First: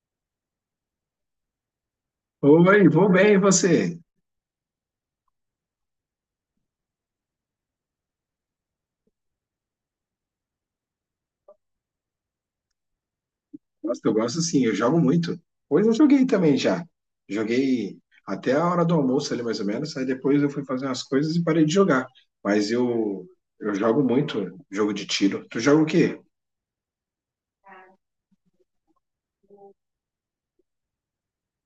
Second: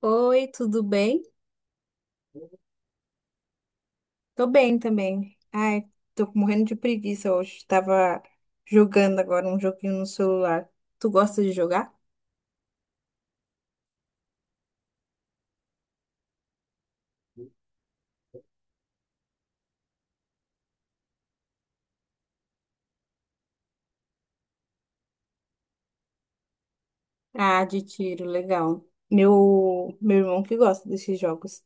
Oi, tudo bem? Oi, vou bem, e você? Tô bem também. Ai, tô morrendo de preguiça hoje. Tava jogando agora um joguinho no celular. Tu gosta de jogar? Gosto, eu gosto sim, eu jogo muito. Hoje eu joguei também já. Joguei até a hora do almoço ali, mais ou menos. Aí depois eu fui fazer umas coisas e parei de jogar. Mas eu jogo muito jogo de tiro. Tu joga o quê? Ah, de tiro, legal. Meu irmão que gosta desses jogos.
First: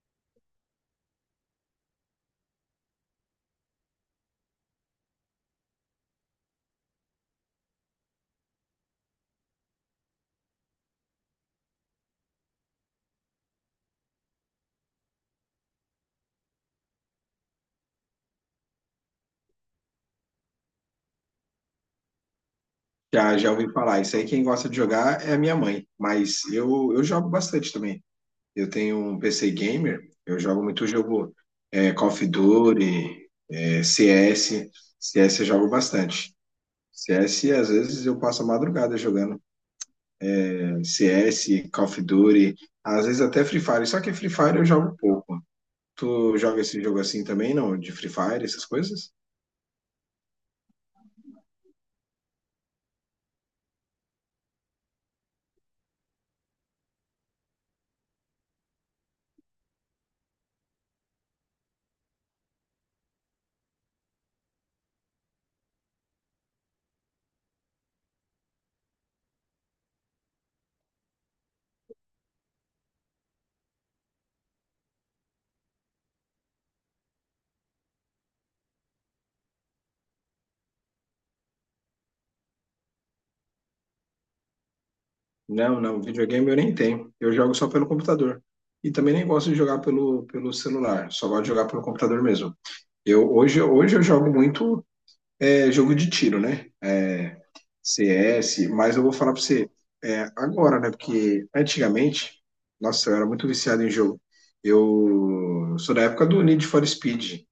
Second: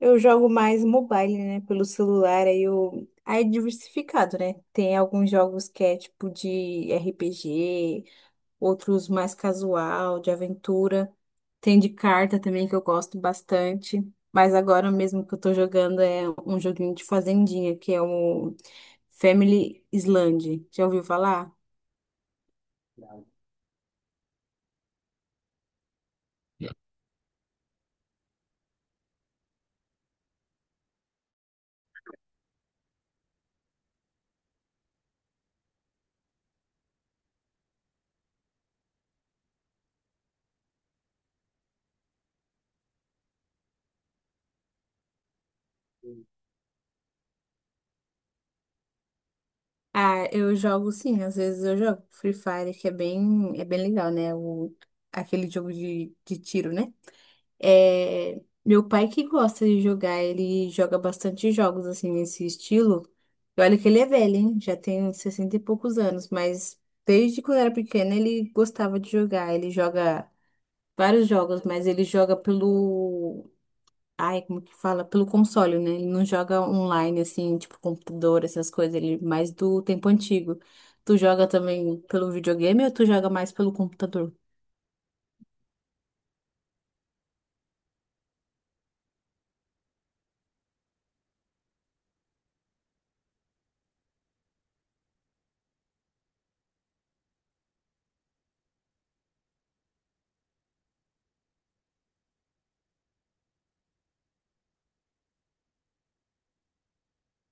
Eu jogo mais mobile, né? Pelo celular, aí eu. Aí é diversificado, né? Tem alguns jogos que é tipo de RPG, outros mais casual, de aventura. Tem de carta também que eu gosto bastante. Mas agora mesmo que eu tô jogando é um joguinho de fazendinha, que é o Family Island. Já ouviu falar? Já, já ouvi falar. Isso aí quem gosta de jogar é a minha mãe. Mas eu jogo bastante também. Eu tenho um PC gamer, eu jogo muito jogo Call of Duty, CS. CS eu jogo bastante. CS, às vezes, eu passo a madrugada jogando. CS, Call of Duty, às vezes até Free Fire. Só que Free Fire eu jogo pouco. Tu joga esse jogo assim também, não? De Free Fire, essas coisas? Ah, eu jogo sim, às vezes eu jogo Free Fire, que é bem legal, né? Aquele jogo de tiro, né? É, meu pai que gosta de jogar, ele joga bastante jogos assim nesse estilo. E olha que ele é velho, hein? Já tem 60 e poucos anos, mas desde quando era pequeno ele gostava de jogar. Ele joga vários jogos, mas ele joga pelo. Ai, como que fala? Pelo console, né? Ele não joga online, assim, tipo computador, essas coisas. Ele é mais do tempo antigo. Tu joga também pelo videogame ou tu joga mais pelo computador? Não, não. Videogame eu nem tenho. Eu jogo só pelo computador. E também nem gosto de jogar pelo celular. Só gosto de jogar pelo computador mesmo. Eu, hoje eu jogo muito jogo de tiro, né? CS, mas eu vou falar pra você agora, né? Porque antigamente, nossa, eu era muito viciado em jogo. Eu sou da época do Need for Speed.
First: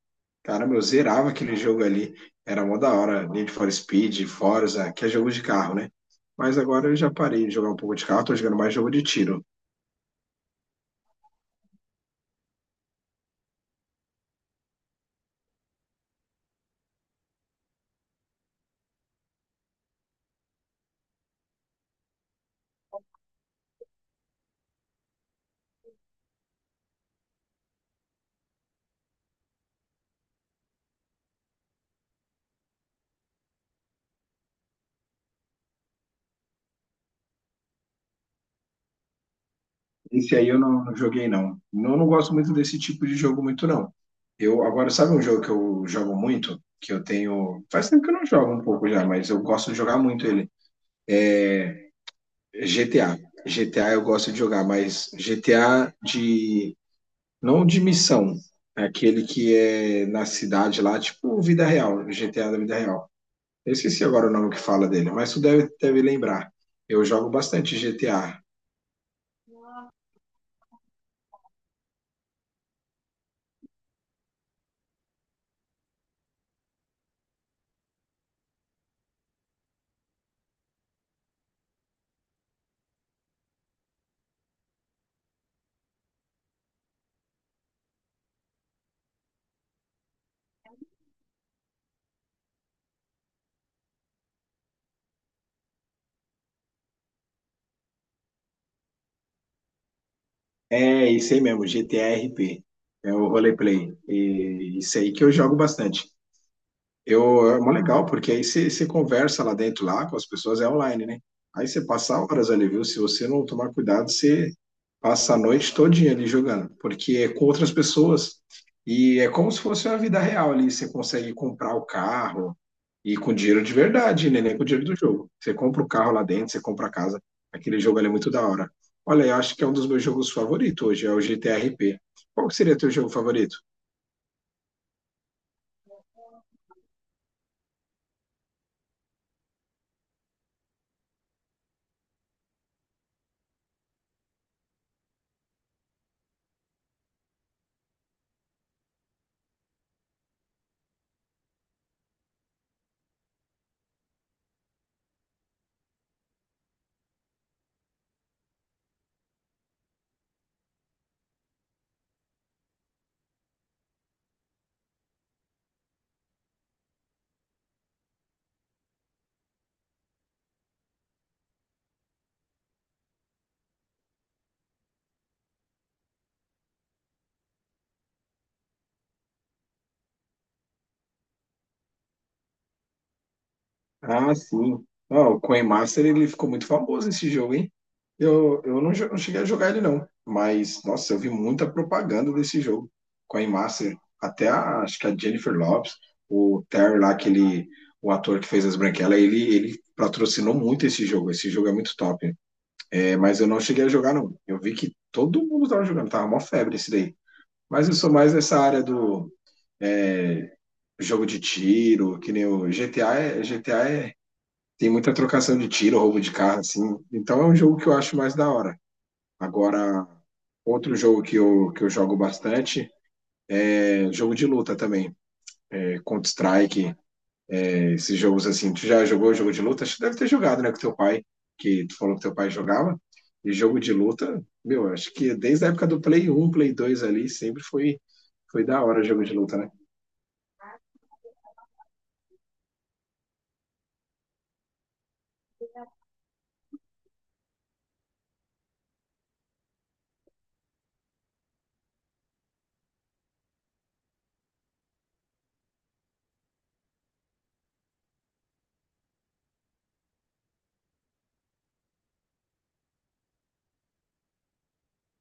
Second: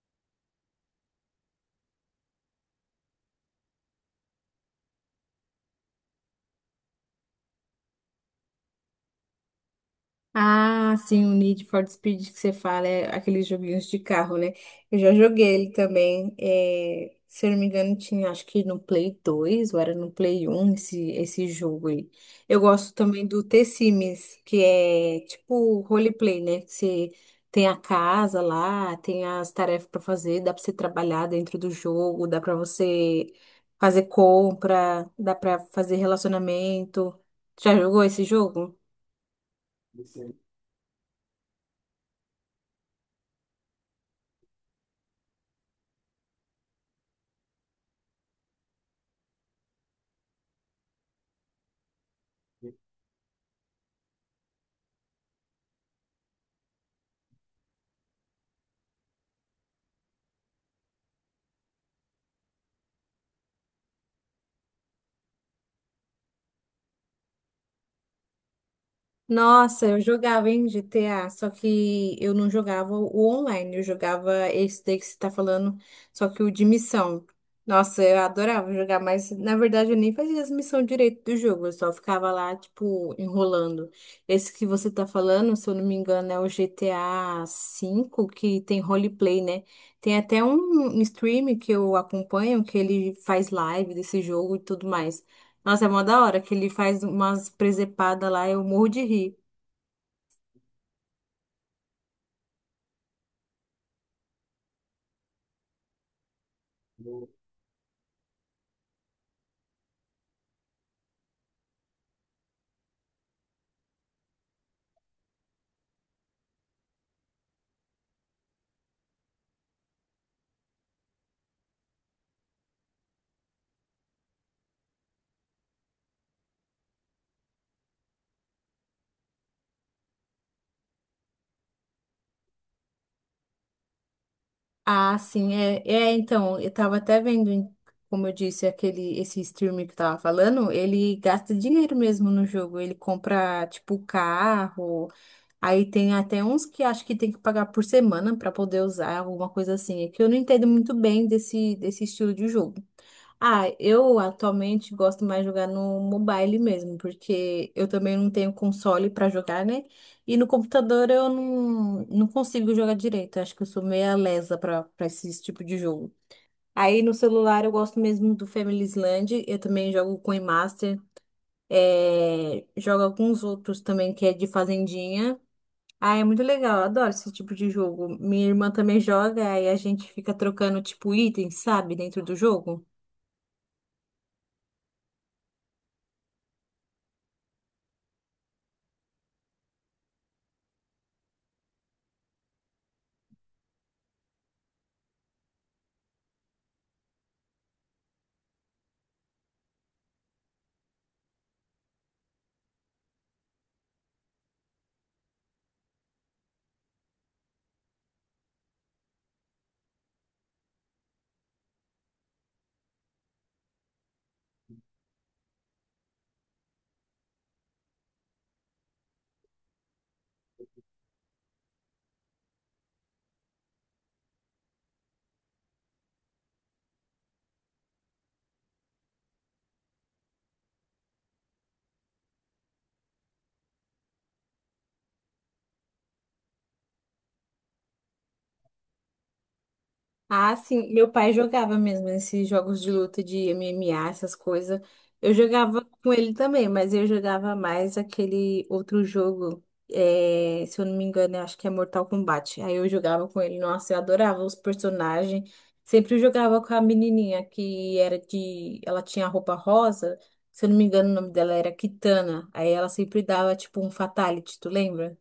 Caramba, eu zerava aquele jogo ali. Era mó da hora. Need for Speed, Forza, que é jogo de carro, né? Mas agora eu já parei de jogar um pouco de carro, tô jogando mais jogo de tiro. Ah, sim, o Need for Speed que você fala, é aqueles joguinhos de carro, né? Eu já joguei ele também. Se eu não me engano, tinha acho que no Play 2 ou era no Play 1 esse jogo aí. Eu gosto também do The Sims que é tipo roleplay, né? Que você tem a casa lá, tem as tarefas para fazer, dá para você trabalhar dentro do jogo, dá para você fazer compra, dá para fazer relacionamento. Já jogou esse jogo? Esse aí eu não, não joguei, não. Eu não gosto muito desse tipo de jogo, muito, não. Eu, agora, sabe um jogo que eu jogo muito? Que eu tenho. Faz tempo que eu não jogo um pouco já, mas eu gosto de jogar muito ele. GTA. GTA eu gosto de jogar, mas GTA de. Não de missão. É aquele que é na cidade lá, tipo vida real, GTA da vida real. Eu esqueci agora o nome que fala dele, mas tu deve lembrar. Eu jogo bastante GTA. Nossa, eu jogava em GTA, só que eu não jogava o online, eu jogava esse daí que você tá falando, só que o de missão. Nossa, eu adorava jogar, mas na verdade eu nem fazia as missões direito do jogo, eu só ficava lá, tipo, enrolando. Esse que você tá falando, se eu não me engano, é o GTA 5 que tem roleplay, né? Tem até um stream que eu acompanho, que ele faz live desse jogo e tudo mais. Nossa, é mó da hora que ele faz umas presepadas lá, eu morro de rir. É, isso aí mesmo, GTA RP. É o roleplay. E isso aí que eu jogo bastante. Eu, é mó legal, porque aí você conversa lá dentro, lá com as pessoas, é online, né? Aí você passa horas ali, viu? Se você não tomar cuidado, você passa a noite todinha ali jogando, porque é com outras pessoas e é como se fosse uma vida real ali. Você consegue comprar o carro e com dinheiro de verdade, né? Nem com dinheiro do jogo. Você compra o carro lá dentro, você compra a casa. Aquele jogo ali é muito da hora. Olha, eu acho que é um dos meus jogos favoritos hoje, é o GTRP. Qual que seria teu jogo favorito? Ah, sim, então, eu tava até vendo, como eu disse, esse streamer que eu tava falando, ele gasta dinheiro mesmo no jogo, ele compra, tipo, carro, aí tem até uns que acho que tem que pagar por semana pra poder usar, alguma coisa assim, é que eu não entendo muito bem desse estilo de jogo. Ah, eu atualmente gosto mais de jogar no mobile mesmo, porque eu também não tenho console pra jogar, né? E no computador eu não consigo jogar direito. Acho que eu sou meia lesa pra para esse tipo de jogo. Aí no celular eu gosto mesmo do Family Island, eu também jogo Coin Master, jogo alguns outros também que é de fazendinha. Ah, é muito legal, eu adoro esse tipo de jogo. Minha irmã também joga, aí a gente fica trocando tipo itens, sabe, dentro do jogo. Ah, sim. Ah, o Coin Master ele ficou muito famoso esse jogo, hein? Eu não, não cheguei a jogar ele, não. Mas, nossa, eu vi muita propaganda desse jogo. Coin Master. Acho que a Jennifer Lopez, o Terry lá, aquele, o ator que fez as branquelas, ele patrocinou muito esse jogo. Esse jogo é muito top. É, mas eu não cheguei a jogar, não. Eu vi que todo mundo tava jogando, tava mó febre esse daí. Mas eu sou mais nessa área do é, jogo de tiro, que nem o GTA, GTA tem muita trocação de tiro, roubo de carro, assim. Então é um jogo que eu acho mais da hora. Agora, outro jogo que eu jogo bastante é jogo de luta também. É Counter-Strike, é esses jogos assim. Tu já jogou jogo de luta? Acho que deve ter jogado, né, com teu pai, que tu falou que teu pai jogava. E jogo de luta, meu, acho que desde a época do Play 1, Play 2 ali, sempre foi da hora jogo de luta, né? Ah, sim, meu pai jogava mesmo esses jogos de luta de MMA, essas coisas. Eu jogava com ele também, mas eu jogava mais aquele outro jogo, se eu não me engano, eu acho que é Mortal Kombat. Aí eu jogava com ele, nossa, eu adorava os personagens. Sempre jogava com a menininha que era de. Ela tinha roupa rosa, se eu não me engano, o nome dela era Kitana. Aí ela sempre dava tipo um fatality, tu lembra?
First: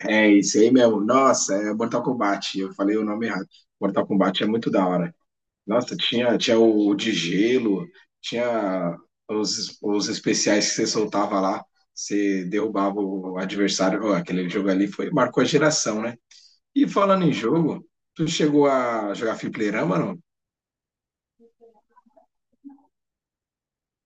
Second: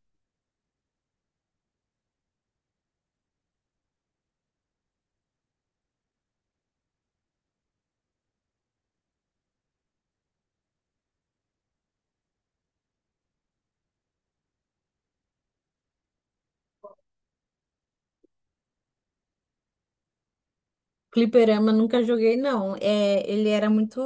É isso aí mesmo. Nossa, é Mortal Kombat. Eu falei o nome errado. Mortal Kombat é muito da hora. Nossa, tinha o de gelo, tinha os especiais que você soltava lá, você derrubava o adversário. Ó, aquele jogo ali marcou a geração, né? E falando em jogo, tu chegou a jogar fliperama, não? Fliperama nunca joguei, não. É, ele era muito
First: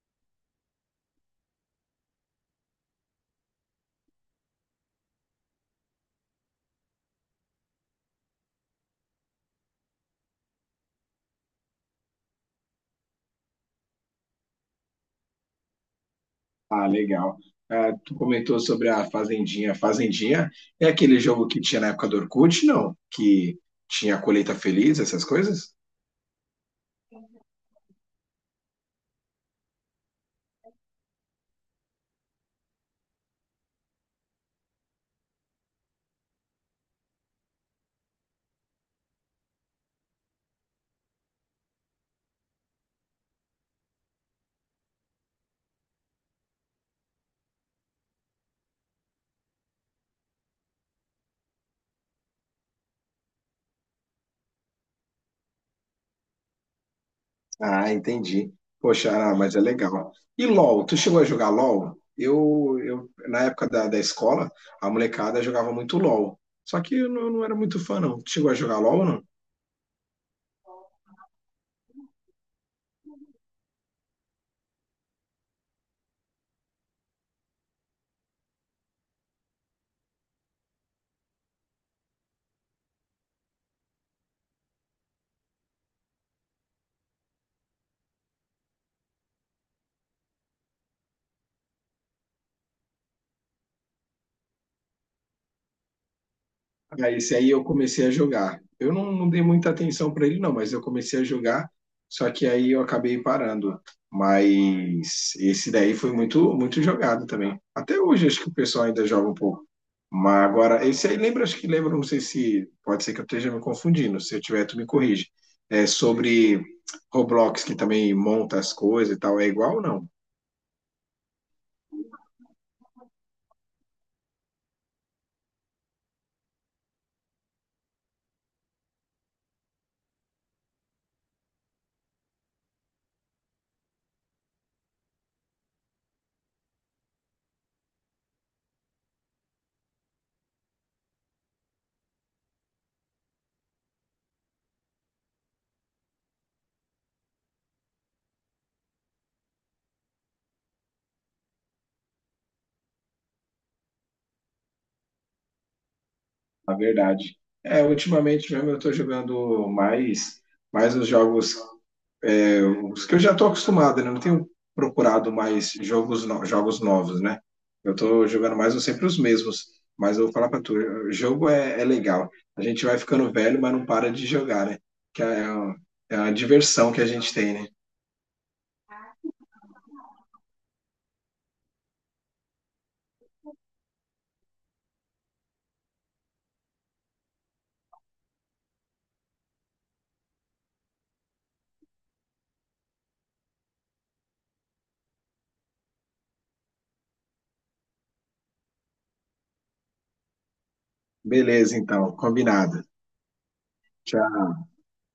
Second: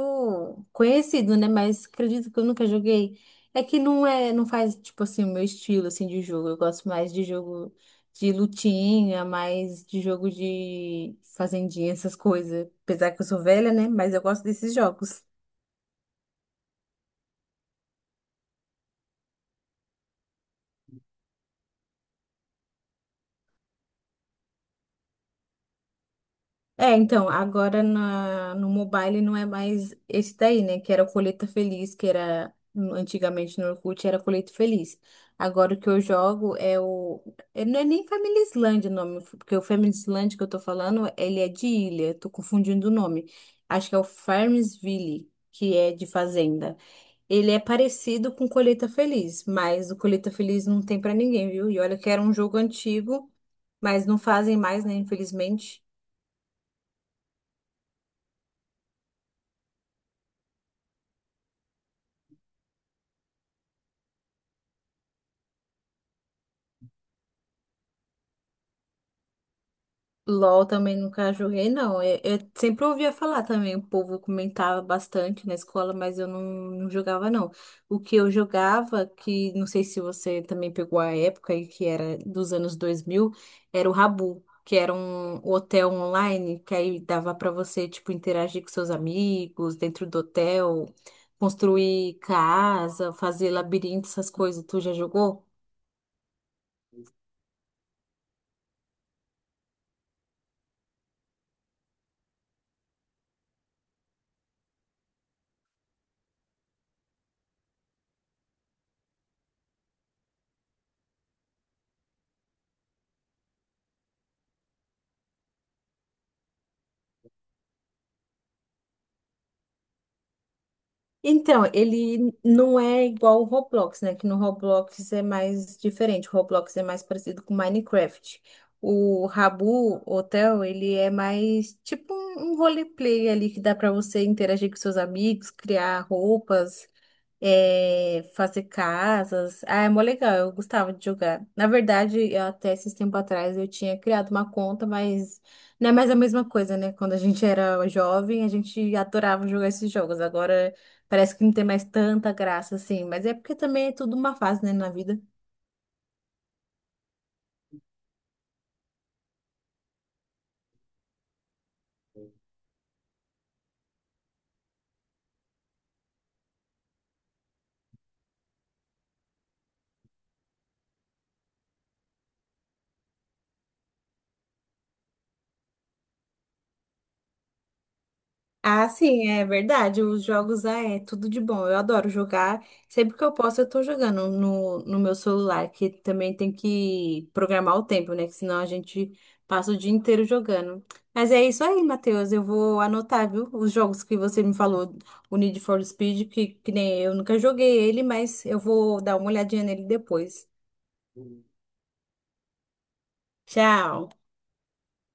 conhecido, né? Mas acredito que eu nunca joguei. É que não é, não faz, tipo assim, o meu estilo assim de jogo. Eu gosto mais de jogo de lutinha, mais de jogo de fazendinha, essas coisas. Apesar que eu sou velha, né? Mas eu gosto desses jogos. Ah, legal. Ah, tu comentou sobre a Fazendinha. Fazendinha é aquele jogo que tinha na época do Orkut, não? Que tinha a colheita feliz, essas coisas? É, então, agora no mobile não é mais esse daí, né? Que era o Colheita Feliz, que era antigamente no Orkut era Colheita Feliz. Agora o que eu jogo é o. Não é nem Família Islândia o nome, porque o Família Islândia que eu tô falando, ele é de ilha, tô confundindo o nome. Acho que é o Farmsville, que é de fazenda. Ele é parecido com Colheita Feliz, mas o Colheita Feliz não tem pra ninguém, viu? E olha que era um jogo antigo, mas não fazem mais, né? Infelizmente. Ah, entendi. Poxa, ah, mas é legal. E LOL, tu chegou a jogar LOL? Eu na época da escola, a molecada jogava muito LOL. Só que eu não, não era muito fã, não. Tu chegou a jogar LOL, ou não? LOL também nunca joguei, não. Eu sempre ouvia falar também, o povo comentava bastante na escola, mas eu não jogava, não. O que eu jogava, que não sei se você também pegou a época aí, que era dos anos 2000 era o Rabu, que era um hotel online, que aí dava para você, tipo, interagir com seus amigos dentro do hotel, construir casa, fazer labirinto, essas coisas. Tu já jogou? Ah, esse aí eu comecei a jogar. Eu não, não dei muita atenção para ele, não, mas eu comecei a jogar, só que aí eu acabei parando. Mas esse daí foi muito, muito jogado também. Até hoje acho que o pessoal ainda joga um pouco. Mas agora, esse aí lembra, acho que lembra, não sei se pode ser que eu esteja me confundindo, se eu tiver, tu me corrige. É sobre Roblox, que também monta as coisas e tal, é igual ou não? Então, ele não é igual o Roblox, né? Que no Roblox é mais diferente. O Roblox é mais parecido com Minecraft. O Rabu Hotel, ele é mais tipo um roleplay ali que dá pra você interagir com seus amigos, criar roupas, fazer casas. Ah, é mó legal, eu gostava de jogar. Na verdade, eu até esses tempos atrás eu tinha criado uma conta, mas não é mais a mesma coisa, né? Quando a gente era jovem, a gente adorava jogar esses jogos. Agora parece que não tem mais tanta graça assim, mas é porque também é tudo uma fase, né, na vida. Na verdade. É, ultimamente mesmo eu tô jogando mais os jogos os que eu já estou acostumado, né? Eu não tenho procurado mais jogos, jogos novos, né? Eu estou jogando mais ou sempre os mesmos. Mas eu vou falar para tu, o jogo é legal. A gente vai ficando velho, mas não para de jogar, né? Que é uma diversão que a gente tem, né? Ah, sim, é verdade. Os jogos é tudo de bom. Eu adoro jogar. Sempre que eu posso, eu tô jogando no meu celular, que também tem que programar o tempo, né? Que senão a gente passa o dia inteiro jogando. Mas é isso aí, Matheus. Eu vou anotar, viu? Os jogos que você me falou, o Need for Speed, que nem eu nunca joguei ele, mas eu vou dar uma olhadinha nele depois. Beleza, então, combinado. Tchau. Tchau.